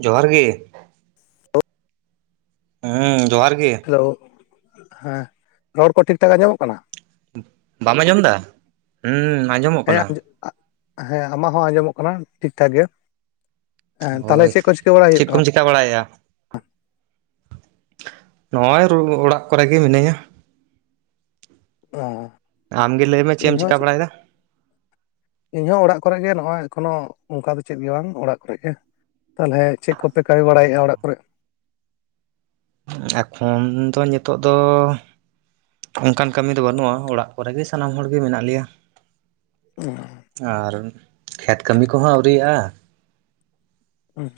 ᱡᱚᱦᱟᱨ ᱜᱮ ᱾ ᱦᱮᱸ ᱡᱚᱦᱟᱨ ᱜᱮ ᱾ ᱦᱮᱞᱳ ᱦᱮᱸ, ᱨᱚᱲ ᱠᱚ ᱴᱷᱤᱠ ᱴᱷᱟᱠᱟ ᱧᱟᱢᱚᱜ ᱠᱟᱱᱟ? ᱵᱟᱢ ᱟᱸᱡᱚᱢ ᱫᱟ? ᱦᱩᱸ ᱟᱡᱚᱢᱚᱜ ᱦᱮᱸ ᱟᱡᱚ ᱦᱮᱸ ᱟᱢᱟᱜ ᱦᱚᱸ ᱟᱸᱡᱚᱢᱚᱜ ᱠᱟᱱᱟ ᱴᱷᱤᱠ ᱴᱷᱟᱠ ᱜᱮ᱾ ᱦᱮᱸ ᱛᱟᱦᱚᱞᱮ ᱪᱮᱫ ᱠᱚ ᱪᱤᱠᱟᱹ ᱵᱟᱲᱟ ᱦᱩᱭᱩᱜ ᱠᱟᱱᱟ? ᱪᱟ ᱵᱟᱲᱟᱭ ᱟ᱾ ᱱᱚᱜᱼᱚᱭ ᱚᱲᱟᱜ ᱠᱚᱨᱮ ᱜᱮ ᱢᱤᱱᱟᱹᱧᱟ᱾ ᱚ᱾ ᱟᱢᱜᱮ ᱞᱟᱹᱭᱢ ᱢᱮ ᱪᱮᱫ ᱮᱢ ᱪᱤᱠᱟ ᱵᱟᱲᱟᱭᱮᱫᱟ? ᱤᱧ ᱦᱚᱸ ᱚᱲᱟᱜ ᱠᱚᱨᱮ ᱜᱮ ᱱᱚᱜᱚᱭ ᱮᱠᱷᱚᱱᱚ ᱚᱱᱠᱟ ᱫᱚ ᱪᱮᱫ ᱜᱮ ᱵᱟᱝ ᱚᱲᱟᱜ ᱠᱚᱨᱮ ᱜᱮ᱾ ᱛᱟᱦᱚᱞᱮ ᱪᱮᱫ ᱠᱚᱯᱮ ᱠᱟᱹᱢᱤ ᱵᱟᱲᱟᱭᱮᱫᱼᱟ ᱚᱲᱟᱜ ᱠᱚᱨᱮ? ᱮᱠᱷᱚᱱ ᱫᱚ ᱧᱤᱛᱚᱜ ᱫᱚ ᱚᱱᱠᱟᱱ ᱠᱟᱹᱢᱤ ᱫᱚ ᱵᱟᱹᱱᱩᱜᱼᱟ, ᱚᱲᱟᱜ ᱠᱚᱨᱮᱜ ᱜᱮ ᱥᱟᱱᱟᱢ ᱦᱚᱲᱜᱮ ᱢᱮᱱᱟᱜ ᱞᱮᱭᱟ᱾ ᱚ᱾ ᱟᱨ ᱠᱷᱮᱛ ᱠᱟᱹᱢᱤ ᱠᱚᱦᱚᱸ ᱟᱹᱣᱨᱤᱭᱟᱜᱼᱟ᱾ ᱦᱩᱸ᱾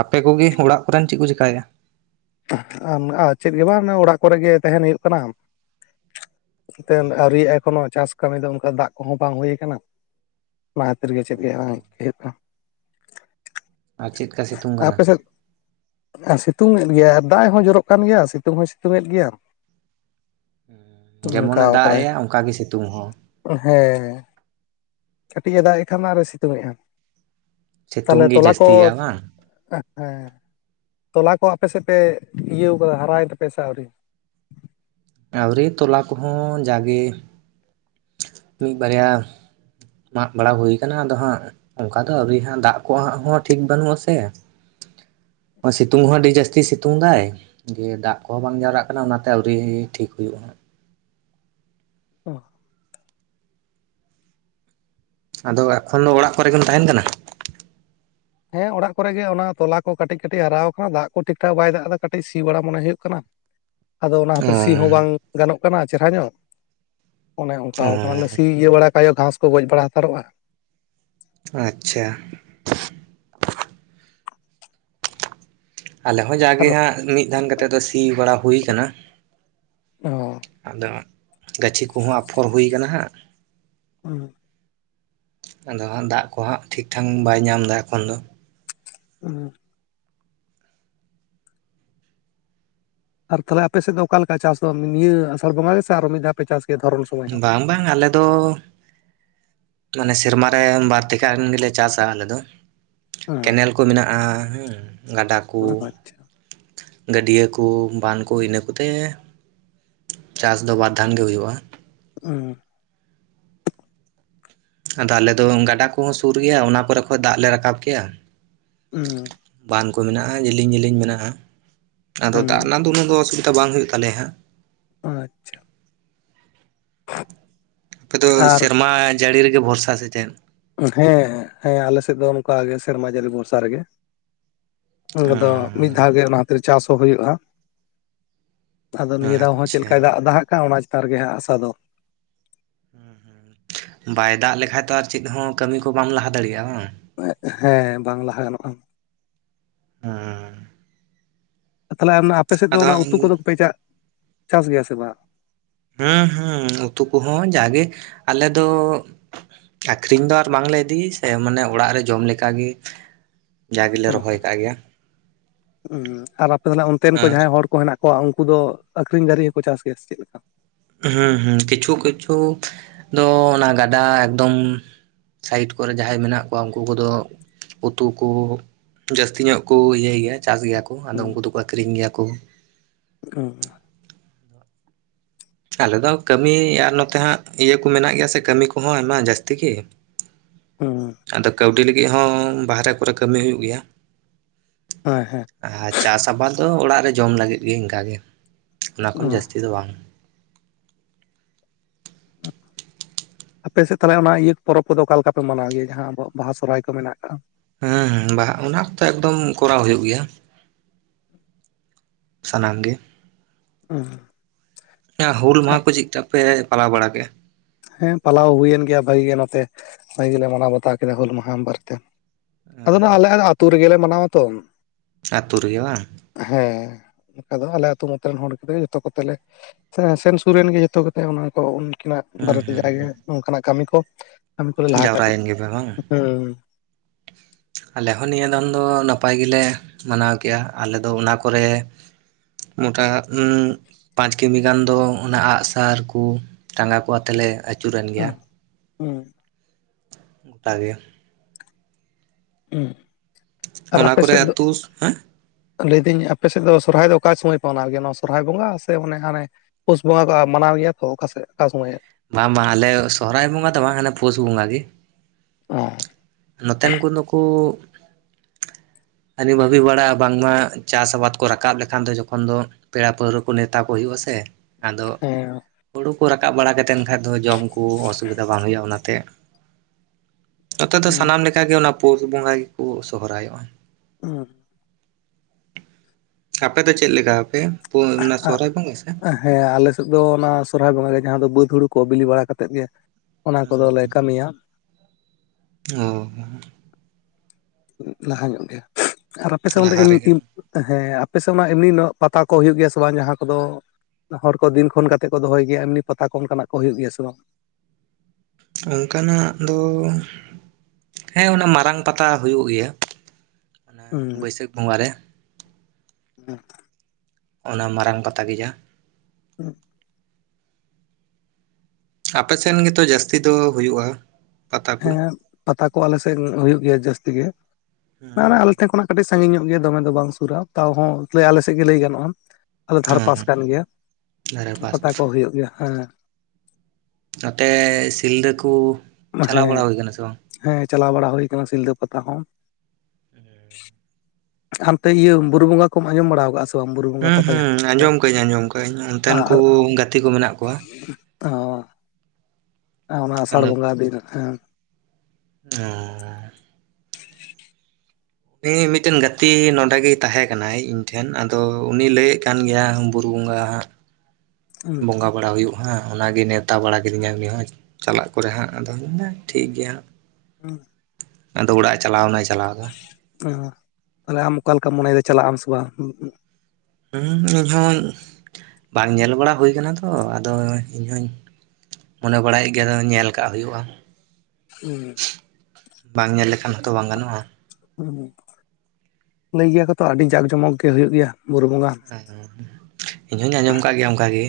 ᱟᱯᱮ ᱠᱚᱜᱮ ᱚᱲᱟᱜ ᱠᱚᱨᱮᱱ ᱪᱮᱫ ᱠᱚ ᱪᱮᱠᱟᱭᱟᱜᱼᱟ? ᱟᱦ ᱟᱢ ᱪᱮᱫ ᱜᱮ ᱵᱟᱝ ᱚᱲᱟᱜ ᱠᱚᱨᱮ ᱜᱮ ᱛᱟᱸᱦᱮᱱ ᱦᱩᱭᱩᱜ ᱠᱟᱱᱟ᱾ ᱦᱟᱯᱮᱱ ᱟᱹᱣᱨᱤ ᱭᱟᱜ-ᱟ ᱮᱠᱷᱚᱱ ᱪᱟᱥ ᱠᱟᱹᱢᱤ ᱫᱚ ᱚᱱᱠᱟ ᱫᱟᱜ ᱠᱚᱦᱚᱸ ᱵᱟᱝ ᱦᱩᱭ ᱠᱟᱱᱟ, ᱚᱱᱟ ᱠᱷᱟᱹᱛᱤᱨ ᱜᱮ ᱪᱮᱫ ᱜᱮ ᱦᱩᱭᱩᱜ ᱠᱟᱱᱟ᱾ ᱟ ᱪᱮᱫ ᱞᱮᱠᱟ ᱥᱤᱛᱩᱝ ᱠᱟᱱᱟ ᱟᱯᱮᱥᱮᱫ ᱟ ᱥᱤᱛᱩᱝ ᱮᱫ ᱜᱮᱭᱟ ᱟᱨ ᱫᱟᱜ ᱦᱚᱸ ᱡᱚᱨᱚᱜ ᱠᱟᱱ ᱜᱮᱭᱟ ᱥᱤᱛᱩᱝ ᱦᱚᱸᱭ ᱥᱤᱛᱩᱝ ᱮᱫ ᱜᱮᱭᱟ᱾ ᱦᱩᱸ ᱡᱮᱢᱚᱱ ᱮ ᱫᱟᱜ ᱮᱭᱟ ᱚᱱᱠᱟ ᱜᱮ ᱥᱤᱛᱩᱝ ᱦᱚᱸ᱾ ᱚ ᱦᱮᱸ᱾ ᱠᱟᱹᱴᱤᱡ ᱮ ᱫᱟᱜ ᱮᱠᱷᱟᱱ ᱟᱨᱚ ᱥᱤᱛᱩᱝᱮᱫᱼᱟ, ᱥᱤᱛᱩᱝ ᱛᱟᱦᱞᱮ ᱜᱮ ᱛᱚᱞᱟ ᱠᱚ ᱡᱟᱹᱥᱛᱤᱭᱟ ᱵᱟᱝ ᱮᱸᱜ ᱦᱮᱸ ᱛᱚᱞᱟ ᱠᱚ ᱟᱯᱮ ᱥᱮᱫ ᱯᱮ ᱤᱭᱟᱹᱣ ᱠᱟᱫᱟ ᱦᱟᱨᱟᱭ ᱛᱟᱯᱮᱭᱟ ᱥᱮ ᱟᱣᱨᱤ? ᱟᱹᱣᱨᱤ ᱛᱚᱞᱟ ᱠᱚᱦᱚᱸ ᱡᱟᱜᱮ ᱢᱤᱫ ᱵᱟᱨᱭᱟ ᱢᱟᱜ ᱵᱟᱲᱟ ᱦᱩᱭ ᱠᱟᱱᱟ ᱟᱫᱚ ᱦᱟᱸᱜ ᱚᱱᱠᱟ ᱫᱚ ᱟᱹᱣᱨᱤ ᱦᱟᱸᱜ ᱫᱟᱜ ᱠᱚᱜ ᱦᱚᱸ ᱴᱷᱤᱠ ᱵᱟᱹᱱᱩᱜ-ᱟ ᱥᱮ ᱾ ᱚᱱᱟ ᱥᱤᱛᱩᱝ ᱦᱚᱸ ᱟᱹᱰᱤ ᱡᱟᱹᱥᱛᱤ ᱥᱤᱛᱩᱝ ᱫᱟᱭ᱾ ᱫᱤᱭᱮ ᱫᱟᱜ ᱠᱚᱦᱚᱸ ᱵᱟᱝ ᱡᱟᱣᱨᱟᱜ ᱠᱟᱱᱟ ᱚᱱᱟᱛᱮ ᱟᱹᱣᱨᱤ ᱴᱷᱤᱠ ᱦᱩᱭᱩᱜᱼᱟ ᱦᱟᱸᱜ᱾ ᱚᱜᱦ᱾ ᱟᱫᱚ ᱮᱠᱷᱚᱱ ᱫᱚ ᱚᱲᱟᱜ ᱠᱚᱨᱮ ᱜᱮᱢ ᱛᱟᱸᱦᱮᱱ ᱠᱟᱱᱟ? ᱦᱮᱸ ᱚᱲᱟᱜ ᱠᱚᱨᱮᱜᱮ ᱚᱱᱟ ᱛᱚᱞᱟ ᱠᱚ ᱠᱟᱹᱴᱤᱡ ᱠᱟᱹᱴᱤᱡ ᱦᱟᱨᱟᱣ ᱠᱟᱱᱟ ᱫᱟᱜ ᱠᱚ ᱴᱷᱤᱠ ᱴᱷᱟᱠ ᱵᱟᱭ ᱫᱟᱜ ᱮᱫᱟ ᱠᱟᱴᱤᱡ ᱥᱤ ᱵᱟᱲᱟ ᱢᱚᱱᱮ ᱦᱩᱭᱩᱜ ᱠᱟᱱᱟ᱾ ᱟᱫᱚ ᱚᱱᱟ ᱚ ᱠᱷᱟᱛᱤᱨ ᱥᱤ ᱦᱚᱸ ᱵᱟᱝ ᱜᱟᱱᱚᱜ ᱠᱟᱱᱟ ᱪᱮᱨᱦᱟ ᱧᱚᱜ᱾ ᱚᱱᱮ ᱚᱱᱠᱟ ᱚ ᱠᱟᱱᱟ ᱞᱮ ᱥᱤ ᱤᱭᱟᱹ ᱵᱟᱲᱟ ᱠᱷᱟᱭ ᱜᱷᱟᱥ ᱠᱚ ᱜᱚᱡ ᱵᱟᱲᱟ ᱦᱟᱛᱟᱨᱚᱜᱼᱟ᱾ ᱟᱪᱪᱷᱟ᱾ ᱟᱞᱮ ᱦᱚᱸ ᱟᱨ ᱡᱟᱜᱮ ᱦᱟᱸᱜ ᱢᱤᱫ ᱫᱷᱟᱱ ᱠᱟᱛᱮᱜ ᱫᱚ ᱥᱤ ᱵᱟᱲᱟ ᱦᱩᱭ ᱠᱟᱱᱟ᱾ [unintelligible] ᱟᱫᱚ ᱜᱟᱹᱪᱷᱤ ᱠᱚᱦᱚᱸ ᱟᱯᱷᱚᱨ ᱦᱩᱭ ᱠᱟᱱᱟ ᱦᱟᱸᱜ᱾ ᱦᱩᱸ ᱟᱫᱚ ᱦᱟᱸᱜ ᱫᱟᱜ ᱠᱚ ᱦᱟᱸᱜ ᱴᱷᱤᱠᱴᱷᱟᱠ ᱵᱟᱭ ᱧᱟᱢ ᱫᱟ ᱮᱠᱷᱚᱱ ᱫᱚ᱾ ᱦᱩᱸ ᱟᱨ ᱛᱟᱦᱚᱞᱮ ᱟᱯᱮ ᱥᱮᱫ ᱫᱚ ᱚᱠᱟᱞᱮᱠᱟ ᱪᱟᱥ ᱫᱚ ᱱᱤᱭᱟᱹ ᱟᱥᱟᱲ ᱵᱚᱸᱜᱟ ᱜᱮ ᱥᱮ ᱟᱨ ᱢᱤᱫ ᱫᱷᱟᱣ ᱯᱮ ᱪᱟᱥ ᱜᱮᱭᱟ ᱫᱷᱚᱨᱚᱱ ᱥᱚᱢᱚᱭ ᱦᱚᱸ? ᱵᱟᱝ ᱵᱟᱝ ᱟᱞᱮ ᱫᱚ ᱢᱟᱱᱮ ᱥᱮᱨᱢᱟ ᱨᱮ ᱵᱟᱨ ᱛᱮᱠᱦᱟᱱ ᱜᱮᱞᱮ ᱪᱟᱥᱟ ᱟᱞᱮ ᱫᱚ, ᱦᱮᱸ ᱠᱮᱱᱮᱞ ᱠᱩ ᱢᱮᱱᱟᱜᱼᱟ ᱜᱟᱰᱟ ᱠᱩ, ᱟᱪᱪᱷᱟ ᱜᱟᱹᱰᱭᱟᱹ ᱠᱩ ᱵᱟᱸᱫ ᱠᱩ ᱤᱱᱟᱹ ᱠᱚᱛᱮ ᱪᱟᱥ ᱫᱚ ᱵᱟᱨᱫᱷᱟᱱ ᱜᱮ ᱦᱩᱭᱩᱜᱼᱟ᱾ ᱦᱩᱸ ᱟᱫᱚ ᱟᱞᱮᱫᱚ ᱜᱟᱰᱟ ᱠᱚᱦᱚᱸ ᱥᱩᱨ ᱜᱮᱭᱟ ᱚᱱᱟ ᱠᱚᱨᱮ ᱠᱷᱚᱡ ᱫᱟᱜ ᱞᱮ ᱨᱟᱠᱟᱵ ᱠᱮᱭᱟ᱾ ᱦᱩᱸ ᱵᱟᱸᱫ ᱠᱚ ᱢᱮᱱᱟᱜᱼᱟ ᱡᱮᱞᱤᱧ ᱡᱮᱞᱤᱧ ᱢᱮᱱᱟᱜᱼᱟ, ᱟᱫᱚ ᱫᱟᱜ ᱦᱩᱸ ᱨᱮᱱᱟᱜ ᱫᱚ ᱩᱱᱟᱹᱜ ᱫᱚ ᱚᱥᱩᱵᱤᱫᱟ ᱵᱟᱝ ᱦᱩᱭᱩᱜ ᱛᱟᱞᱮ ᱦᱟᱸᱜ᱾ ᱟᱪᱪᱷᱟ ᱟᱯᱮᱫᱚ ᱟᱨ ᱥᱮᱨᱢᱟ ᱡᱟᱹᱲᱤ ᱨᱮᱜᱮ ᱵᱷᱚᱨᱥᱟ ᱥᱮᱪᱮᱫ? ᱦᱮᱸ ᱟᱞᱮ ᱥᱮᱫ ᱫᱚ ᱚᱱᱠᱟ ᱥᱮᱨᱢᱟ ᱡᱟᱹᱨᱤ ᱵᱚᱨᱥᱟ ᱨᱮᱜᱮ᱾ ᱟᱫᱚ ᱫᱚ ᱢᱤᱫ ᱫᱷᱟᱣ ᱚᱸᱻ ᱜᱮ ᱚᱱᱟ ᱛᱮ ᱪᱟᱥ ᱦᱚᱸ ᱦᱩᱭᱩᱜ-ᱟ᱾ ᱟᱫᱚ ᱱᱤᱭᱟᱹ ᱫᱷᱟᱣ ᱦᱚᱸ ᱟᱪᱪᱷᱟ ᱪᱮᱫᱞᱮᱠᱟᱭ ᱫᱟᱜ ᱫᱟ ᱦᱟᱜ ᱠᱟᱜ ᱚᱱᱟ ᱪᱮᱛᱟᱱ ᱨᱮᱜᱮ ᱦᱟᱸᱜ ᱟᱥᱟ ᱫᱚ᱾ ᱵᱟᱭ ᱫᱟᱜ ᱞᱮᱠᱷᱟᱡ ᱛᱚ ᱟᱨ ᱪᱮᱫ ᱦᱚᱸ ᱠᱟᱹᱢᱤ ᱠᱚ ᱵᱟᱢ ᱞᱟᱦᱟ ᱫᱟᱲᱮᱭᱟᱜ-ᱟ ᱵᱟᱝ᱾ ᱦᱮᱸ ᱵᱟᱝ ᱞᱟᱦᱟ ᱜᱟᱱᱚᱜ-ᱟ᱾ ᱦᱮᱸ ᱛᱟᱦᱚᱞᱮ ᱟᱯᱮ ᱥᱮᱫ ᱫᱚ ᱟᱫᱚ ᱚᱱᱟ ᱦᱟᱸᱜ ᱩᱛᱩ ᱠᱚᱫᱚᱯᱮ ᱪ ᱪᱟᱥ ᱜᱮᱭᱟ ᱥᱮ ᱵᱟᱝ? ᱦᱮᱸ ᱦᱩᱸ ᱩᱛᱩ ᱠᱚᱦᱚᱸ ᱡᱟᱜᱮ ᱟᱞᱮ ᱫᱚ ᱟᱠᱷᱨᱤᱧ ᱫᱚ ᱟᱨ ᱵᱟᱝᱞᱮ ᱤᱫᱤᱭᱟ ᱥᱮ ᱢᱟᱱᱮ ᱚᱲᱟᱜ ᱨᱮ ᱡᱚᱢ ᱞᱮᱠᱟᱜᱮ ᱡᱟᱜᱮᱞᱮ ᱨᱚᱦᱚᱭ ᱠᱟᱜ ᱜᱮᱭᱟ ᱟᱨ ᱟᱯᱮ ᱛᱟᱦᱚᱞᱮ ᱚᱱᱛᱮᱱ ᱠᱚ ᱟᱨ ᱡᱟᱦᱟᱸᱭ ᱦᱚᱲ ᱠᱚ ᱦᱮᱱᱟᱜ ᱠᱚᱣᱟ ᱩᱱᱠᱩ ᱫᱚ ᱟᱠᱷᱨᱤᱧ ᱫᱟᱨᱤᱤᱪ ᱦᱚᱸᱠᱚ ᱪᱟᱥ ᱜᱮᱭᱟ ᱪᱮᱫ ᱞᱮᱠᱟ? ᱦᱩᱸ ᱦᱩᱸ ᱠᱤᱪᱷᱩ ᱠᱤᱪᱷᱩ ᱫᱚ ᱚᱱᱟ ᱜᱟᱰᱟ ᱮᱠᱫᱚᱢ ᱥᱟᱭᱤᱰ ᱠᱚᱨᱮ ᱡᱟᱦᱟᱸᱭ ᱢᱮᱱᱟᱜ ᱠᱚᱣᱟ ᱩᱱᱠᱩ ᱠᱚᱫᱚ ᱩᱛᱩ ᱠᱚ ᱡᱟᱹᱥᱛᱤ ᱧᱚᱜ ᱠᱚ ᱤᱭᱟᱹᱭ ᱜᱮᱭᱟ ᱪᱟᱥ ᱜᱮᱭᱟ ᱠᱚ ᱟᱫᱚ ᱦᱩᱸ ᱩᱱᱠᱩ ᱫᱚᱠᱚ ᱟᱠᱷᱨᱤᱧ ᱜᱮᱭᱟ ᱠᱚ ᱾ [unintelligible] ᱟᱞᱮ ᱫᱚ ᱠᱟᱹᱢᱤ ᱟᱨ ᱱᱚᱛᱮ ᱦᱟᱸᱜ ᱤᱭᱟᱹ ᱠᱚ ᱢᱮᱱᱟᱜ ᱜᱮᱭᱟ ᱥᱮ ᱠᱟᱹᱢᱤ ᱠᱚᱦᱚᱸ ᱟᱭᱢᱟ ᱡᱟᱹᱥᱛᱤ ᱜᱮ ᱾ [unintelligible] [unintelligible] ᱟᱫᱚ ᱠᱟᱹᱣᱰᱤ ᱞᱟᱹᱜᱤᱫ ᱦᱚᱸ ᱵᱟᱦᱨᱮ ᱠᱚᱨᱮ ᱠᱟᱹᱢᱤ ᱦᱩᱭᱩᱜ ᱜᱮᱭᱟ ᱾ ᱦᱮᱸ ᱦᱮᱸ ᱾ ᱟᱨ ᱪᱟᱥ ᱟᱵᱟᱫ ᱦᱚᱸ ᱚᱲᱟᱜ ᱨᱮ ᱡᱚᱢ ᱞᱟᱹᱜᱤᱫ ᱜᱮ ᱤᱱᱠᱟ ᱜᱮ ᱚᱱᱟ ᱚ ᱠᱷᱚᱱ ᱡᱟᱹᱥᱛᱤ ᱫᱚ ᱵᱟᱝ ᱾ ᱟᱯᱮ ᱥᱮᱫ ᱛᱟᱦᱚᱞᱮ ᱚᱱᱟ ᱤᱭᱟᱹ ᱯᱚᱨᱚᱵᱽ ᱠᱚᱫᱚ ᱚᱠᱟᱞᱮᱠᱟ ᱯᱮ ᱢᱟᱱᱟᱣ ᱜᱮᱭᱟ ᱡᱟᱦᱟᱸ ᱟᱵᱚᱣᱟᱜ ᱵᱟᱦᱟ ᱥᱚᱨᱦᱟᱭ ᱠᱚ ᱢᱮᱱᱟᱜ ᱟᱠᱟᱜ-ᱟ? ᱦᱮᱸᱸ ᱵᱟᱦᱟ ᱚᱱᱟ ᱠᱚᱛᱚ ᱮᱠᱫᱚᱢ ᱠᱚᱨᱟᱣ ᱦᱩᱭᱩᱜ ᱜᱮᱭᱟ ᱾ ᱥᱟᱱᱟᱢ ᱜᱮ ᱾ [unintelligible] ᱦᱩᱞ ᱢᱟᱦᱟ ᱠᱚ ᱪᱮᱫᱞᱮᱠᱟ ᱯᱮ ᱯᱟᱞᱟᱣ ᱵᱟᱲᱟ ᱠᱮ-ᱜᱟ? ᱦᱮᱸ ᱯᱟᱞᱟᱣ ᱦᱩᱭᱮᱱ ᱜᱮᱭᱟ ᱵᱷᱟᱜᱤ ᱜᱮ, ᱱᱚᱛᱮ ᱵᱷᱟᱜᱤᱞᱮ ᱢᱟᱱᱟᱣ ᱵᱟᱛᱟᱣ ᱠᱮᱫᱟ ᱦᱩᱞ ᱢᱟᱦᱟ ᱵᱟᱨᱮᱛᱮ ᱾ ᱟᱫᱚ ᱱᱚᱣᱟ ᱟᱞᱮ ᱟ ᱟᱹᱛᱩ ᱨᱮᱜᱮᱞᱮ ᱢᱟᱱᱟᱣᱟ ᱛᱚ ᱾ ᱟᱹᱛᱩ ᱨᱮᱜᱮ ᱵᱟᱝ ᱾ ᱦᱮᱸ ᱱᱚᱛᱮ ᱫᱚ ᱟᱞᱮ ᱟᱹᱛᱩ ᱢᱚᱛ ᱨᱮᱱ ᱦᱚᱲ ᱜᱮᱞᱮ ᱡᱚᱛᱚ ᱠᱚᱛᱮ ᱞᱮ ᱥᱮᱱ ᱥᱩᱨ ᱨᱮᱱ ᱜᱮ ᱡᱚᱛᱚ ᱠᱟᱛᱮ ᱚᱱᱟ ᱠᱚ ᱩᱱᱠᱤᱱᱟᱜ ᱦᱩᱸ ᱵᱟᱨᱚᱛ ᱦᱩᱸ ᱡᱟ ᱜᱮ ᱦᱩᱸ ᱱᱚᱝᱠᱟᱱᱟᱜ ᱠᱟᱹᱢᱤ ᱠᱚ ᱠᱟᱹᱢᱤ ᱠᱚᱞᱮ ᱞᱟᱦᱟ ᱠᱟᱜ ᱡᱟᱣᱨᱟᱭᱮᱱ ᱜᱮᱯᱮ ᱵᱟᱝ ᱾ ᱟᱞᱮ ᱦᱚᱸ ᱱᱤᱭᱟᱹ ᱫᱟᱢ ᱫᱚ ᱱᱟᱯᱟᱭ ᱜᱮᱞᱮ ᱢᱟᱱᱟᱣ ᱠᱮᱜ-ᱟ ᱟᱞᱮ ᱫᱚ ᱚᱱᱟ ᱠᱚᱨᱮ [unintelligible] ᱯᱟᱸᱪ ᱠᱤᱢᱤ ᱜᱟᱱ ᱫᱚ ᱚᱱᱟ ᱟᱜ-ᱥᱟᱨ ᱠᱚ ᱴᱟᱸᱜᱟ ᱠᱚ ᱟᱛᱮ ᱞᱮ ᱟᱹᱪᱩᱨᱮᱱ ᱜᱮᱭᱟ ᱦᱮᱸ [unintelligible] ᱜᱚᱴᱟᱜᱮ ᱾ ᱦᱩᱸ ᱟᱨ ᱚᱱᱟ ᱟᱯᱮ ᱠᱚᱨᱮ ᱥᱮᱫ ᱫᱚ ᱟᱹᱛᱩ ᱦᱮᱸ ᱞᱟᱹᱭᱫᱟᱹᱧ ᱟᱯᱮ ᱥᱮᱫ ᱫᱚ ᱥᱚᱨᱦᱟᱭ ᱫᱚ ᱚᱠᱟ ᱥᱚᱢᱚᱭ ᱯᱮ ᱢᱟᱱᱟᱣ ᱜᱮᱭᱟ ᱱᱚᱣᱟ ᱥᱚᱨᱦᱟᱭ ᱵᱚᱸᱜᱟ ᱥᱮ ᱚᱱᱮ ᱦᱟᱱᱮ ᱯᱩᱥ ᱵᱚᱸᱜᱟ ᱠᱚ ᱢᱟᱱᱟᱣ ᱜᱮᱭᱟ ᱛᱚ ᱚᱠᱟ ᱥᱮᱫ ᱚᱠᱟ ᱥᱚᱢᱚᱭ ᱾ ᱵᱟᱝ ᱵᱟᱝ ᱟᱞᱮ ᱥᱚᱦᱚᱨᱟᱭ ᱵᱚᱸᱜᱟ ᱫᱚ ᱵᱟᱝ ᱦᱟᱱᱮ ᱯᱩᱥ ᱵᱚᱸᱜᱟ ᱜᱮ ᱾ [unintelligible] ᱱᱚᱛᱮᱱ ᱠᱚᱫᱚ ᱠᱩ ᱟᱨᱤ ᱵᱷᱟᱵᱤ ᱵᱟᱲᱟ ᱵᱟᱝᱢᱟ ᱪᱟᱥ ᱟᱵᱟᱫ ᱠᱚ ᱨᱟᱠᱟᱵ ᱞᱮᱠᱷᱟᱱ ᱫᱚ ᱡᱚᱠᱷᱚᱱ ᱫᱚ ᱯᱮᱲᱟ ᱯᱟᱹᱲᱦᱟᱹ ᱠᱚ ᱱᱮᱣᱛᱟ ᱠᱚ ᱦᱩᱭᱩᱜ ᱟ ᱥᱮ ᱾ ᱟᱫᱚ ᱦᱩᱲᱩ ᱠᱚ ᱨᱟᱠᱟᱵ ᱵᱟᱲᱟ ᱠᱟᱛᱮᱱ ᱠᱷᱟᱡ ᱫᱚ ᱡᱚᱢ ᱠᱚ ᱚᱥᱩᱵᱤᱫᱷᱟ ᱵᱟᱝ ᱦᱩᱭᱩᱜ-ᱟ ᱚᱱᱟᱛᱮ, ᱱᱚᱛᱮ ᱫᱚ ᱦᱮᱸ ᱥᱟᱱᱟᱢ ᱞᱮᱠᱟᱜᱮ, ᱚᱱᱟ ᱯᱳᱥ ᱵᱚᱸᱜᱟ ᱜᱮᱠᱚ ᱥᱚᱦᱚᱨᱟᱭᱚᱜ-ᱟ ᱾ [unintelligible] [unintelligible] ᱟᱯᱮ ᱫᱚ ᱪᱮᱫ ᱞᱮᱠᱟ ᱟᱯᱮ, ᱚᱱᱟ ᱥᱚᱨᱦᱟᱭ ᱵᱚᱸᱜᱟ ᱥᱮ? ᱦᱮᱸ ᱟᱞᱮ ᱥᱮᱫ ᱫᱚ, ᱚᱱᱟ ᱥᱚᱨᱦᱟᱭ ᱵᱚᱸᱜᱟ ᱜᱮ, ᱡᱟᱦᱟᱸ ᱫᱚ ᱵᱟᱹᱫᱽ ᱦᱩᱲᱩ ᱠᱚ ᱵᱤᱞᱤ ᱵᱟᱲᱟ ᱠᱟᱛᱮᱜ ᱜᱮ ᱾ ᱦᱩᱸ, ᱚᱸ ᱞᱟᱦᱟ ᱧᱚᱜ ᱜᱮᱭᱟ, ᱟᱨ ᱟᱯᱮ ᱥᱮᱫ ᱚᱸᱰᱮ ᱞᱟᱦᱟ ᱦᱮᱸ ᱨᱮᱜᱮ ᱟᱯᱮ ᱥᱮᱜ ᱚᱱᱟ ᱮᱢᱱᱤ ᱦᱤᱞᱳᱜ, ᱯᱟᱛᱟ ᱠᱚ ᱦᱳᱭᱳᱜ ᱜᱮᱭᱟ ᱥᱮ ᱵᱟᱝ, ᱡᱟᱦᱟᱸ ᱠᱚᱫᱚ ᱦᱚᱲ ᱠᱚ ᱫᱤᱱ ᱠᱷᱚᱱ ᱠᱟᱛᱮᱜ ᱠᱚ, ᱫᱚᱦᱚᱭ ᱜᱮᱭᱟ ᱮᱢᱱᱤ ᱯᱟᱛᱟ ᱠᱚ ᱚᱱᱠᱟᱱᱟᱜ ᱠᱚ ᱦᱳᱭᱳᱜ ᱜᱮᱭᱟ ᱥᱮ ᱵᱟᱝ? ᱚᱱᱠᱟᱱᱟᱜ ᱫᱚ ᱦᱮᱸ ᱚᱱᱟ ᱢᱟᱨᱟᱝ ᱯᱟᱛᱟ ᱦᱳᱭᱳᱜ ᱜᱮᱭᱟ, ᱦᱩᱸ ᱵᱟᱹᱭᱥᱟᱹᱠ ᱵᱚᱸᱜᱟ ᱨᱮ ᱾ [unintelligible] [unintelligible] ᱚᱱᱟ ᱢᱟᱨᱟᱝ ᱯᱟᱛ ᱜᱮ ᱡᱟ ᱾ [unintelligible] [unintelligible] ᱟᱯᱮ ᱥᱮᱱ ᱜᱮᱛᱚ, ᱡᱟᱹᱥᱛᱤ ᱫᱚ ᱦᱳᱭᱳᱜ-ᱟ ᱾ ᱦᱮᱸ ᱯᱟᱛᱟ ᱠᱚ ᱟᱞᱮ ᱥᱮᱜ ᱦᱳᱭᱳᱜ ᱜᱮᱭᱟ ᱡᱟᱹᱥᱛᱤ ᱜᱮ, ᱦᱟᱱᱟ ᱟᱞᱮ ᱦᱮᱸ ᱴᱷᱮᱱ ᱠᱷᱚᱱᱟᱜ ᱠᱟᱹᱴᱤᱡ ᱥᱟᱺᱜᱤᱧ ᱧᱚᱜ ᱜᱮᱭᱟ, ᱫᱚᱢᱮ ᱫᱚ ᱵᱟᱝ ᱥᱩᱨᱟ, ᱛᱟᱣ ᱦᱚᱸ ᱞᱟᱹᱭ ᱟᱞᱮ ᱥᱮᱫ ᱜᱮ ᱞᱟᱹᱭ ᱜᱟᱱᱚᱜ-ᱟ ᱾ ᱟᱞᱮ ᱫᱷᱟᱨ ᱯᱟᱥ ᱦᱮᱸ ᱠᱟᱱ ᱜᱮᱭᱟ, ᱫᱷᱟᱨᱮ ᱯᱟᱥ ᱯᱟᱛᱟ ᱠᱚ ᱦᱳᱭᱳᱜ ᱜᱮᱭᱟ ᱦᱮᱸ ᱾ ᱱᱚᱛᱮ ᱥᱤᱞᱫᱟᱹ ᱠᱩ ᱦᱮᱸ, ᱦᱮᱸ ᱪᱟᱞᱟᱣ ᱵᱟᱲᱟ ᱦᱳᱭ ᱠᱟᱱᱟ ᱥᱤᱞᱫᱟᱹ ᱯᱟᱛᱟ ᱦᱚᱸ᱾ ᱦᱟᱱᱛᱮ ᱤᱭᱟᱹ ᱵᱩᱨᱩ ᱵᱚᱸᱜᱟ ᱠᱚᱢ ᱟᱸᱡᱚᱢ ᱵᱟᱲᱟᱣ ᱠᱟᱜᱼᱟ ᱥᱮ ᱵᱟᱝ ᱵᱩᱨᱩ ᱵᱚᱸᱜᱟ ᱦᱩᱸ, ᱯᱟᱛᱟ ᱡᱟᱦᱟᱸ ᱦᱩᱸ, ᱟᱸᱡᱚᱢ ᱠᱟᱹᱜ ᱟᱹᱧ, ᱟᱸᱡᱚᱢ ᱠᱟᱹᱜ ᱟᱹᱧ ᱚᱱᱛᱮᱱ ᱠᱩ, ᱜᱟᱛᱮ ᱠᱚ ᱢᱮᱱᱟᱜ ᱠᱚᱣᱟ᱾ ᱦᱮᱸ, ᱦᱮᱸ ᱚᱱᱟ ᱟᱥᱟᱲ ᱵᱚᱸᱜᱟ ᱫᱤᱱ ᱠᱷᱚᱱ ᱚᱸ, ᱦᱮᱸ ᱢᱤᱫᱴᱮᱱ ᱜᱟᱛᱮ ᱱᱚᱰᱮ ᱜᱮᱭ ᱛᱟᱦᱮᱸ ᱠᱟᱱᱟᱭ, ᱤᱧ ᱴᱷᱮᱱ ᱟᱫᱚ ᱩᱱᱤ ᱞᱟᱹᱭᱮᱫ ᱠᱟᱱ ᱜᱮᱭᱟ ᱵᱩᱨᱩ ᱵᱚᱸᱜᱟ᱾ ᱵᱚᱸᱜᱟ ᱵᱟᱲᱟ ᱦᱳᱭᱩᱜᱼᱟ, ᱚᱱᱟ ᱜᱮ ᱱᱮᱶᱛᱟ ᱵᱟᱲᱟ ᱠᱤᱫᱤᱧᱟ ᱩᱱᱤ ᱦᱚᱸ᱾ ᱪᱟᱞᱟᱜ ᱠᱚᱨᱮ ᱦᱟᱸᱜ, ᱟᱫᱚ ᱢᱟᱱᱮ ᱴᱷᱤᱠ ᱜᱮᱭᱟ᱾ ᱦᱩᱸ, ᱟᱫᱚ ᱚᱲᱟᱜᱼᱮ ᱪᱟᱞᱟᱣ ᱱᱟᱭ, ᱪᱟᱞᱟᱣ ᱱᱟ᱾ ᱚ, ᱛᱟᱦᱞᱮ ᱟᱢ ᱚᱠᱟ ᱞᱮᱠᱟᱢ ᱢᱚᱱᱮᱭ ᱫᱟ, ᱪᱟᱞᱟᱜ ᱟᱢ ᱥᱮ ᱵᱟᱝ? ᱦᱩᱸ, ᱤᱧ ᱦᱚᱸᱧ, ᱵᱟᱝ ᱧᱮᱞ ᱵᱟᱲᱟ ᱦᱳᱭ ᱠᱟᱱᱟ ᱛᱚ, ᱟᱫᱚ ᱤᱧ ᱦᱚᱸᱧ᱾ ᱢᱚᱱᱮ ᱵᱟᱲᱟᱭᱮᱜ ᱜᱮᱭᱟ, ᱟᱫᱚ ᱧᱮᱞ ᱠᱟᱜ ᱦᱳᱭᱳᱜᱼᱟ᱾ ᱦᱩᱸ, ᱵᱟᱝ ᱧᱮᱞ ᱞᱮᱠᱷᱟᱱ ᱦᱚᱸᱛᱚ, ᱵᱟᱝ ᱜᱟᱱᱚᱜᱼᱟ᱾ ᱦᱩᱸ, ᱞᱟᱹᱭ ᱜᱮᱭᱟ ᱠᱚᱛᱚ, ᱟᱹᱰᱤ ᱡᱟᱠ ᱡᱚᱢᱚᱜ ᱜᱮ ᱦᱳᱭᱳᱜ ᱜᱮᱭᱟ, ᱵᱩᱨᱩ ᱵᱚᱸᱜᱟ᱾ ᱦᱩ, ᱤᱧ ᱦᱚᱧ ᱟᱸᱡᱚᱢ ᱠᱟᱜ ᱜᱮᱭᱟ ᱚᱱᱠᱟ ᱜᱮ,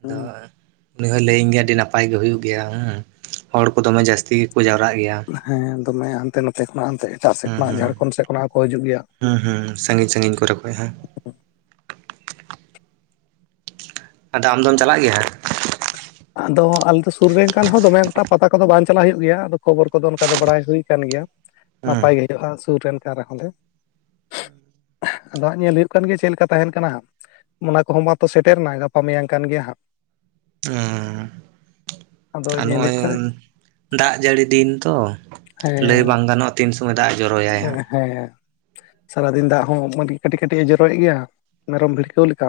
ᱟᱫᱚ ᱩᱱᱤ ᱦᱚᱸᱭ ᱞᱟᱹᱭᱟᱹᱧ ᱜᱮᱭᱟ ᱟᱹᱰᱤ ᱱᱟᱯᱟᱭ ᱜᱮ ᱦᱳᱭᱩᱜ ᱜᱮᱭᱟ, ᱦᱮᱸ ᱦᱚᱲ ᱠᱚ ᱫᱚᱢᱮ ᱡᱟᱹᱥᱛᱤ ᱜᱮᱠᱚ ᱡᱟᱣᱨᱟᱜ ᱜᱮᱭᱟ᱾ ᱦᱮᱸ ᱫᱚᱢᱮ ᱦᱟᱱᱛᱮ ᱱᱚᱛᱮ ᱠᱷᱚᱱᱟᱜ, ᱮᱱᱛᱮ ᱮᱴᱟᱜ ᱥᱮᱫ ᱦᱩᱸ ᱠᱷᱚᱱᱟᱜ, ᱦᱩᱸ ᱡᱷᱟᱲᱠᱷᱚᱱᱰ ᱥᱮᱫ ᱠᱷᱚᱱᱟᱜ ᱦᱚᱸ ᱠᱚ ᱦᱤᱡᱩᱜ ᱜᱮᱭᱟ᱾ ᱦᱩᱸ, ᱦᱩᱸ, ᱥᱟᱺᱜᱤᱧ-ᱥᱟᱺᱜᱤᱧ ᱠᱚᱨᱮ ᱠᱷᱚᱡ ᱦᱚᱸ᱾ ᱟᱫᱚ ᱟᱢ ᱫᱚᱢ ᱪᱟᱞᱟᱜ ᱜᱮᱭᱟ ᱦᱟᱸᱜ? ᱟᱫᱚ ᱟᱞᱮ ᱫᱚ ᱥᱩᱨ ᱨᱮᱱ ᱠᱟᱱ ᱦᱚᱲ ᱫᱚ, ᱫᱚᱢᱮ ᱮᱠᱴᱟ ᱯᱟᱛᱟ ᱠᱚᱫᱚ ᱵᱟᱝ ᱪᱟᱞᱟ ᱦᱳᱭᱩᱜ ᱜᱮᱭᱟ ᱟᱫᱚ ᱠᱷᱚᱵᱚᱨ ᱠᱚ ᱫᱚ ᱚᱱᱠᱟ ᱫᱚ ᱵᱟᱲᱟᱭ ᱦᱩᱭ ᱠᱟᱱ ᱜᱮᱭᱟ᱾ [unintelligible] [inaudible] ᱱᱟᱯᱟᱭ ᱜᱮ ᱦᱳᱭᱳᱜᱼᱟ, ᱥᱩᱨ ᱨᱮᱱ ᱠᱟᱱ ᱨᱮᱦᱚᱸ ᱞᱮ᱾ ᱟᱫᱚ ᱦᱟᱸᱜ ᱧᱮᱞ ᱦᱳᱭᱳᱜ ᱠᱟᱱ ᱜᱮᱭᱟ, ᱪᱮᱫ ᱞᱮᱠᱟ ᱛᱟᱦᱮᱱ ᱠᱟᱱᱟ᱾ ᱚᱱᱟ ᱠᱚ ᱦᱚᱸ ᱢᱟᱛᱚ, ᱥᱮᱴᱮᱨ ᱱᱟ ᱜᱟᱯᱟ ᱢᱮᱭᱟᱝ ᱠᱷᱟᱱ ᱜᱮᱭᱟ ᱦᱟᱸᱜ᱾ ᱩᱸ, ᱟᱫᱚ ᱟᱨ ᱧᱮᱞᱮᱫ ᱱᱚᱜᱼᱚᱸᱭ, ᱠᱟᱹᱱᱟᱹᱧ ᱫᱟᱜ ᱡᱟᱹᱲᱤ ᱫᱤᱱ ᱛᱚ, ᱞᱟᱹᱭ ᱦᱮᱸ ᱵᱟᱝ ᱜᱟᱱᱚᱜᱼᱟ᱾ ᱛᱤᱱ ᱥᱚᱢᱚᱭ ᱫᱟᱜ ᱮ ᱡᱚᱨᱚᱭ ᱟᱭ ᱦᱟᱸᱜ᱾ ᱦᱮᱸ, ᱦᱮᱸ, ᱥᱟᱨᱟ ᱫᱤᱱ ᱫᱟᱜ ᱦᱚᱸ ᱢᱚᱡᱽ ᱜᱮ ᱠᱟᱹᱴᱤᱡ ᱠᱟᱹᱴᱤᱡ ᱮ ᱡᱚᱨᱚᱭᱮᱜ ᱜᱮᱭᱟ, ᱢᱮᱨᱚᱢ ᱵᱷᱤᱲᱠᱟᱹᱣ ᱞᱮᱠᱟ᱾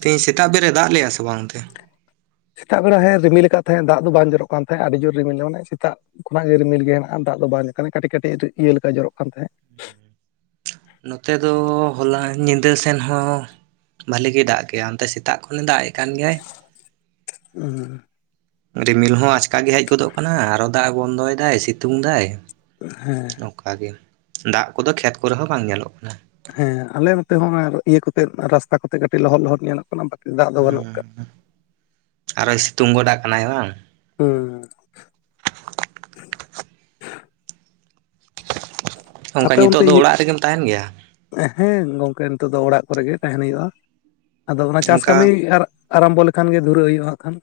ᱛᱮᱦᱮᱧ ᱥᱮᱛᱟᱜ ᱵᱮᱨᱮ ᱫᱟᱜ ᱞᱮᱜᱼᱟ, ᱥᱮ ᱵᱟᱝ ᱚᱱᱛᱮ? ᱥᱮᱛᱟᱜ ᱵᱮᱲᱟ ᱦᱮᱸ ᱨᱤᱢᱤᱞ ᱟᱠᱟᱫ ᱛᱟᱦᱮᱸᱜ ᱫᱟᱜ ᱫᱚ ᱵᱟᱝ ᱡᱚᱨᱚᱜ ᱠᱟᱱ ᱛᱟᱦᱮᱸ, ᱟᱹᱰᱤ ᱡᱚᱨ ᱨᱤᱢᱤᱞ ᱢᱟᱱᱮ ᱥᱮᱛᱟᱜ᱾ ᱠᱷᱚᱱᱟᱜ ᱜᱮ ᱨᱤᱢᱤᱞ ᱜᱮ ᱦᱮ ᱱᱟᱜᱼᱟ ᱫᱟᱜ ᱫᱚ ᱵᱟᱝ ᱠᱟᱹᱴᱤᱡ- ᱠᱟᱹᱴᱤᱡ ᱤᱭᱟᱹ ᱞᱮᱠᱟ ᱡᱚᱨᱚᱜ ᱠᱟᱱ ᱛᱟᱦᱮᱸᱫ᱾ ᱱᱚᱛᱮ ᱫᱚ ᱦᱚᱞᱟ ᱧᱤᱫᱟᱹ ᱥᱮᱱ ᱦᱚᱸ ᱵᱷᱟᱹᱞᱮ ᱜᱮ ᱫᱟᱜ ᱠᱮᱜᱼᱟ, ᱚᱱᱛᱮ ᱥᱮᱛᱟᱜ ᱠᱷᱚᱱᱮ ᱫᱟᱜ ᱮᱜ ᱠᱟᱱ ᱜᱮᱭᱟ᱾ ᱦᱩᱸ᱾ ᱨᱤᱢᱤᱞ ᱦᱚᱸ ᱟᱪᱠᱟ ᱜᱮ ᱦᱮᱡ ᱜᱚᱫᱚᱜ ᱠᱟᱱᱟ, ᱟᱨᱚ ᱫᱟᱜ ᱮ ᱵᱚᱱᱫᱚᱭ ᱫᱟᱭ ᱥᱤᱛᱩᱝ ᱫᱟᱭ᱾ ᱦᱮᱸ᱾ ᱱᱚᱝᱠᱟ ᱜᱮ ᱫᱟᱜ ᱠᱚ ᱫᱚ ᱠᱷᱮᱛ ᱠᱚᱨᱮ ᱦᱚᱸ ᱵᱟᱝ ᱧᱮᱞᱚᱜ ᱠᱟᱱᱟ᱾ ᱦᱮᱸ ᱟᱞᱮ ᱱᱚᱛᱮ ᱦᱚᱸ ᱟᱨ ᱤᱭᱟᱹ ᱠᱚᱛᱮ ᱨᱟᱥᱛᱟᱹ ᱠᱚᱛᱮ ᱠᱟᱹᱴᱤᱡ ᱞᱚᱦᱚᱫ-ᱞᱚᱦᱚᱫ ᱧᱮᱞᱚᱜ ᱠᱟᱱᱟ᱾ ᱵᱟᱠᱤ ᱫᱟᱜ ᱫᱚ ᱵᱟᱹᱱᱩᱜ ᱟᱠᱟᱫ ᱦᱩᱸ ᱟᱨᱚᱭ ᱥᱤᱛᱩᱝ ᱜᱚᱰᱟᱜ ᱠᱟᱱᱟᱭ ᱵᱟᱝ? ᱦᱩᱸ᱾ ᱚᱱᱠᱟ ᱟᱯᱮ ᱱᱤᱛᱚᱜ ᱚᱱᱛᱮ ᱫᱚ ᱚᱲᱟᱜ ᱨᱮᱜᱮᱢ ᱛᱟᱦᱮᱱ ᱜᱮᱭᱟ? ᱦᱮᱸ ᱜᱚᱢᱠᱮ ᱱᱤᱛᱚᱜ ᱫᱚ ᱚᱲᱟᱜ ᱠᱚᱨᱮ ᱜᱮ ᱛᱟᱦᱮᱱ ᱦᱩᱭᱩᱜᱼᱠᱟᱱᱟ, ᱟᱫᱚ ᱚᱱᱟ ᱪᱟᱥ ᱠᱟᱹᱢᱤ ᱚᱱᱠᱟ ᱟᱨ ᱟᱨᱟᱢᱵᱚ ᱞᱮᱠᱷᱟᱱ ᱜᱮ, ᱫᱷᱩᱨᱟᱹᱜ ᱦᱩᱭᱩᱜᱼᱟ, ᱠᱷᱟᱱ᱾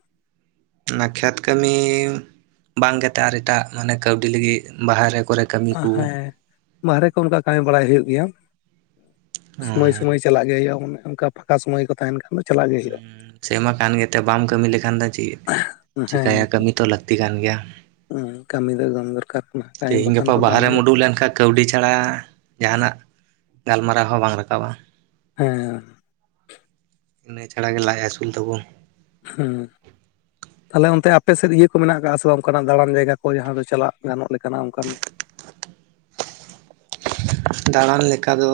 ᱚᱱᱟ ᱠᱷᱮᱛ ᱠᱟᱹᱢᱤ ᱵᱟᱝ ᱠᱟᱛᱮᱜ ᱟᱨ ᱮᱴᱟᱜ ᱢᱟᱱᱮ ᱠᱟᱹᱣᱰᱤ ᱞᱟᱹᱜᱤᱫ ᱵᱟᱹᱦᱨᱮ ᱠᱚᱨᱮ᱾ ᱠᱟᱹᱢᱤ ᱟ ᱠᱚ ᱦᱮᱸ, ᱵᱟᱦᱨᱮ ᱠᱚ ᱚᱱᱠᱟ ᱠᱟᱹᱢᱤ ᱵᱟᱲᱟᱭ ᱦᱩᱭᱩᱜ ᱜᱮᱭᱟ, ᱥᱚᱢᱚᱭ ᱥᱚᱢᱚᱭ᱾ ᱦᱮᱸ ᱪᱟᱞᱟᱜ ᱜᱮ ᱦᱩᱭᱩᱜᱼᱟ, ᱚᱱᱮ ᱚᱱᱠᱟ ᱯᱷᱟᱠᱟ ᱥᱚᱢᱚᱭ ᱠᱚ ᱛᱟᱦᱮᱱ ᱠᱷᱟᱱ ᱫᱚ ᱪᱟᱞᱟᱜ ᱜᱮ ᱦᱩᱭᱩᱜᱼᱟ᱾ ᱥᱮᱢᱟ ᱠᱟᱱ ᱜᱮᱛᱮ ᱵᱟᱢ ᱠᱟᱹᱢᱤ ᱞᱮᱠᱷᱟᱱ ᱫᱚ ᱪᱤᱜ ᱪᱤᱠᱟᱭᱟ, ᱦᱮᱸ ᱠᱟᱹᱢᱤ ᱛᱚ ᱞᱟᱹᱠᱛᱤ ᱠᱟᱱ ᱜᱮᱭᱟ᱾ ᱠᱟᱹᱢᱤ ᱫᱚ ᱮᱠᱫᱚᱢ ᱫᱚᱨᱠᱟᱨ ᱠᱟᱱᱟ ᱠᱟᱹᱢᱤ ᱛᱮᱦᱤᱧ ᱵᱟᱠᱷᱟᱱ ᱜᱟᱯᱟ ᱫᱚ ᱵᱟᱝ ᱵᱟᱦᱟᱨᱮᱢ ᱦᱩᱭᱩᱜᱼᱟ ᱩᱰᱩᱠ ᱞᱮᱱ ᱠᱷᱟᱠ ᱠᱟᱹᱣᱰᱤ ᱪᱷᱟᱲᱟ, ᱡᱟᱦᱟᱱᱟᱜ ᱜᱟᱞᱢᱟᱨᱟᱣ ᱦᱚᱸ ᱵᱟᱝ ᱨᱟᱠᱟᱵ-ᱟ᱾ ᱦᱮᱸᱻ ᱱᱤᱭᱟᱹ ᱪᱷᱟᱲᱟ ᱜᱮ ᱞᱟᱡ ᱟᱹᱥᱩᱞ ᱛᱟᱵᱩᱱ᱾ ᱦᱩᱸᱻ ᱛᱟᱦᱚᱸᱞᱮ ᱚᱱᱛᱮ ᱟᱯᱮᱥᱮᱫ ᱤᱭᱟᱹ ᱠᱚ ᱢᱮᱱᱟᱜ ᱟᱠᱟᱜ ᱥᱮ ᱵᱟᱝ ᱚᱝᱠᱟᱱᱟᱜ ᱫᱟᱬᱟᱱ ᱡᱟᱭᱜᱟ ᱠᱚ, ᱡᱟᱦᱟᱸ ᱫᱚ ᱪᱟᱞᱟᱜ ᱜᱟᱱᱚᱜ ᱞᱮᱠᱟᱱᱟᱜ ᱚᱱᱠᱟᱱ? ᱫᱟᱬᱟᱱ ᱞᱮᱠᱟ ᱫᱚ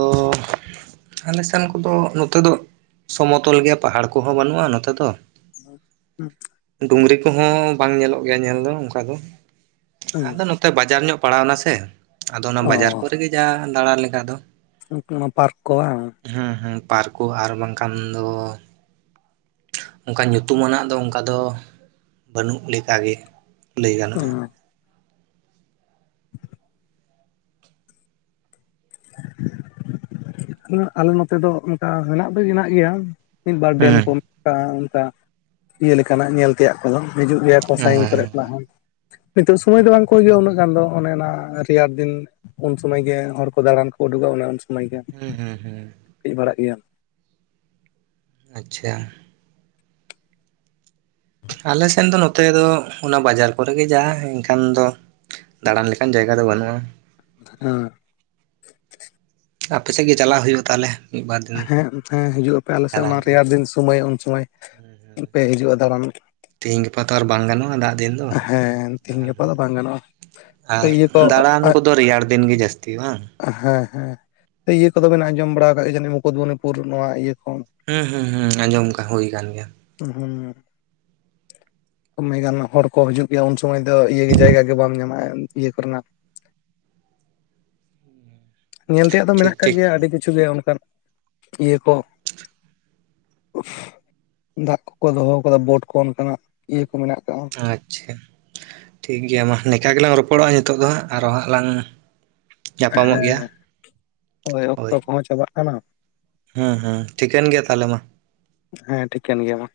ᱟᱞᱮ ᱥᱮᱱ ᱠᱚᱫᱚ ᱱᱚᱛᱮ ᱫᱚ, ᱥᱚᱢᱚᱛᱚᱞ ᱜᱮᱭᱟ᱾ ᱯᱟᱦᱟᱲ ᱠᱚᱦᱚᱸ ᱵᱟᱹᱱᱩᱜᱼᱟ, ᱱᱚᱛᱮ ᱫᱚ᱾ [inaudible] ᱰᱩᱸᱜᱽᱨᱤ ᱠᱚᱦᱚᱸ ᱵᱟᱝ ᱧᱮᱞᱚᱜ ᱜᱮᱭᱟ ᱧᱮᱞ ᱫᱚ, ᱚᱱᱠᱟ ᱫᱚ᱾ ᱟᱫᱚ ᱱᱚᱛᱮ ᱵᱟᱡᱟᱨ ᱧᱚᱜ ᱯᱟᱲᱟᱣ ᱮᱱᱟ ᱥᱮ, ᱟᱫᱚ ᱚᱱᱟ ᱚ ᱵᱟᱡᱟᱨ ᱠᱚᱨᱮ ᱜᱮ ᱡᱟ ᱫᱟᱬᱟᱱ ᱞᱮᱠᱟ ᱫᱚ᱾ ᱩᱱᱠᱩ ᱢᱟ ᱯᱟᱨᱠ ᱠᱚ ᱵᱟᱝ ᱦᱩᱸ ᱦᱩᱸ, ᱯᱟᱨᱠ ᱠᱚ ᱟᱨ ᱵᱟᱝᱠᱷᱟᱱ ᱫᱚ ᱚᱝᱠᱟ ᱧᱩᱛᱩᱢᱟᱱᱟᱜ ᱫᱚ ᱚᱝᱠᱟ ᱫᱚ ᱵᱟᱹᱱᱩᱜ ᱞᱮᱠᱟ ᱜᱮ ᱞᱟᱹᱭ ᱜᱟᱱᱚᱜᱼᱟ᱾ [inaudible] ᱟᱞᱮ ᱱᱚᱛᱮ ᱫᱚ ᱚᱝᱠᱟ ᱦᱮᱱᱟᱜ ᱫᱚ ᱦᱮᱱᱟᱜ ᱜᱮᱭᱟ, ᱢᱤᱫ-ᱵᱟᱨ ᱰᱮᱸᱢ ᱦᱮᱸ ᱠᱚ᱾ ᱚᱝᱠᱟ ᱚᱝᱠᱟ ᱤᱭᱟᱹ ᱞᱮᱠᱟᱱᱟᱜ ᱧᱮᱞ ᱛᱮᱭᱟᱜ ᱠᱚᱫᱚ᱾ ᱦᱤᱡᱩᱜ ᱜᱮᱭᱟ ᱠᱚ ᱦᱮᱸ ᱥᱟᱹᱜᱤᱧ ᱠᱚᱨᱮ ᱠᱷᱚᱱᱟᱜ ᱦᱚᱸ᱾ ᱱᱤᱛᱚᱜ ᱥᱳᱢᱚᱭ ᱫᱚ ᱵᱟᱝ ᱠᱚ ᱦᱤᱭᱩᱜᱼᱟ ᱩᱱᱟᱹᱜ ᱜᱟᱱ ᱫᱚ᱾ ᱚᱱᱮ ᱚᱱᱟ ᱨᱮᱭᱟᱲ ᱫᱤᱱ ᱩᱱ ᱥᱩᱢᱚᱭ ᱜᱮ ᱦᱚᱲ ᱠᱚ ᱫᱟᱬᱟᱱ ᱠᱚ ᱩᱰᱩᱠᱚᱜ-ᱟ, ᱚᱱᱮ ᱩᱱ ᱥᱚᱢᱟᱹᱭ ᱜᱮ᱾ ᱦᱩᱸ ᱦᱩᱸ ᱦᱩᱸ᱾ ᱦᱮᱡ ᱵᱟᱲᱟᱜ ᱜᱮᱭᱟᱢ? ᱟᱪᱪᱷᱟ᱾ ᱟᱞᱮ ᱥᱮᱱ ᱫᱚ ᱱᱚᱛᱮ ᱫᱚ ᱚᱱᱟ ᱵᱟᱡᱟᱨ ᱠᱚᱨᱮ ᱜᱮ ᱡᱟ, ᱮᱱᱠᱷᱟᱱ ᱫᱚ ᱫᱟᱬᱟᱱ ᱞᱮᱠᱟᱱ ᱡᱟᱭᱜᱟ ᱫᱚ ᱵᱟᱹᱱᱩᱜᱼᱟ᱾ ᱦᱩᱸ ᱟᱯᱮᱥᱮᱜ ᱜᱮ ᱪᱟᱞᱟᱣ ᱦᱩᱭᱩᱜᱼᱟ, ᱛᱟᱦᱚᱸᱞᱮ ᱢᱤᱫ-ᱵᱟᱨ ᱫᱤᱱ? ᱦᱮᱸ ᱦᱮᱸ ᱦᱤᱡᱩᱜ ᱟᱯᱮ ᱟᱞᱮ ᱥᱮᱫ, ᱫᱟᱬᱟᱱ ᱚᱱᱟ ᱠᱚ ᱨᱮᱭᱟᱲ ᱫᱤᱱ ᱥᱩᱢᱟᱹᱭ ᱩᱱ ᱥᱩᱢᱟᱹᱭ ᱯᱮ ᱦᱤᱡᱩᱜᱼᱟ, ᱫᱟᱬᱟᱱ ᱛᱤᱦᱤᱧ ᱜᱟᱯᱟ ᱛᱚ ᱟᱨ ᱵᱟᱭ ᱜᱟᱱᱚᱜᱼᱟ, ᱫᱟᱜ ᱫᱤᱱ ᱫᱚ ᱦᱮᱸ ᱛᱤᱦᱤᱧ ᱫᱟᱬᱟᱱ ᱜᱟᱯᱟ ᱦᱚᱸ ᱫᱚ ᱵᱟᱝ ᱜᱟᱱᱚᱜᱼᱟ? ᱛᱚ ᱟᱨ ᱤᱭᱟᱹ ᱠᱚ ᱫᱟᱬᱟᱱ ᱠᱚᱫᱚ ᱨᱮᱭᱟᱲ ᱫᱤᱱ ᱜᱮ ᱡᱟᱹᱥᱛᱤ ᱵᱟᱝ? ᱦᱮᱸ ᱦᱮᱸ ᱤᱭᱟᱹ ᱠᱚᱫᱚ ᱵᱤᱱ ᱟᱸᱡᱚᱢ ᱵᱟᱲᱟ ᱠᱟᱜ ᱜᱮᱭᱟ ᱡᱟᱹᱱᱤᱡ, ᱢᱩᱠᱩᱛᱢᱩᱱᱤᱯᱩᱨ? ᱱᱚᱣᱟ ᱤᱭᱟᱹ ᱠᱷᱚᱱ ᱦᱩᱸ ᱦᱩᱸ ᱦᱩᱸ ᱟᱸᱡᱚᱢ ᱠᱟᱜ ᱦᱩᱭ ᱠᱟᱱ ᱜᱮᱭᱟ᱾ ᱦᱩᱸ ᱠᱚᱢᱮ ᱜᱟᱱ ᱦᱚᱲᱼᱼ ᱠᱚ ᱦᱤᱡᱩᱜ ᱜᱮᱭᱟ ᱩᱱ ᱥᱚᱢᱚᱭ ᱫᱚ ᱤᱭᱟᱹ ᱜᱮ ᱡᱟᱭᱜᱟ ᱜᱮ ᱵᱟᱢ ᱧᱟᱢᱟ ᱤᱭᱟᱹ ᱠᱚᱨᱮᱱᱟᱜ᱾ ᱧᱮᱞ ᱛᱮᱭᱟᱜ ᱫᱚ ᱴᱷᱤᱠ ᱢᱮᱱᱟᱜ ᱠᱟᱜ ᱴᱷᱤᱠ ᱜᱮᱭᱟ ᱟᱹᱰᱤ ᱠᱤᱪᱷᱩ ᱜᱮ ᱚᱱᱠᱟᱱ ᱤᱭᱟᱹ ᱠᱚ᱾ ᱫᱟᱜ ᱠᱚᱠᱚ ᱫᱚᱦᱚᱣ ᱠᱟᱫᱟ ᱵᱳᱴ ᱠᱚ ᱚᱱᱠᱟᱱᱟᱜ ᱤᱭᱟᱹ ᱠᱚ ᱢᱮᱱᱟᱜ ᱟᱠᱟᱜᱼᱟ᱾ ᱟᱪᱪᱷᱟ ᱴᱷᱤᱠ ᱜᱮᱭᱟ ᱢᱟ ᱱᱮᱠᱟ ᱜᱮᱞᱟᱝ ᱨᱚᱯᱚᱲᱚᱜᱼᱟ ᱱᱤᱛᱚᱜ ᱫᱚ ᱦᱟᱸᱜ ᱟᱨᱚ ᱦᱟᱸᱜ ᱞᱟᱝᱼᱼ ᱦᱮᱸ ᱦᱳᱭ ᱚᱠᱛᱚ ᱠᱚᱦᱚᱸ ᱪᱟᱵᱟᱜ ᱠᱟᱱᱟ᱾ ᱦᱩᱸ ᱦᱩᱸ ᱴᱷᱤᱠᱟᱹᱱ ᱜᱮᱭᱟ ᱛᱟᱦᱚᱸᱞᱮ ᱢᱟ᱾ ᱦᱮᱸ ᱴᱷᱤᱠᱟᱹᱱ ᱜᱮᱭᱟ ᱢᱟ᱾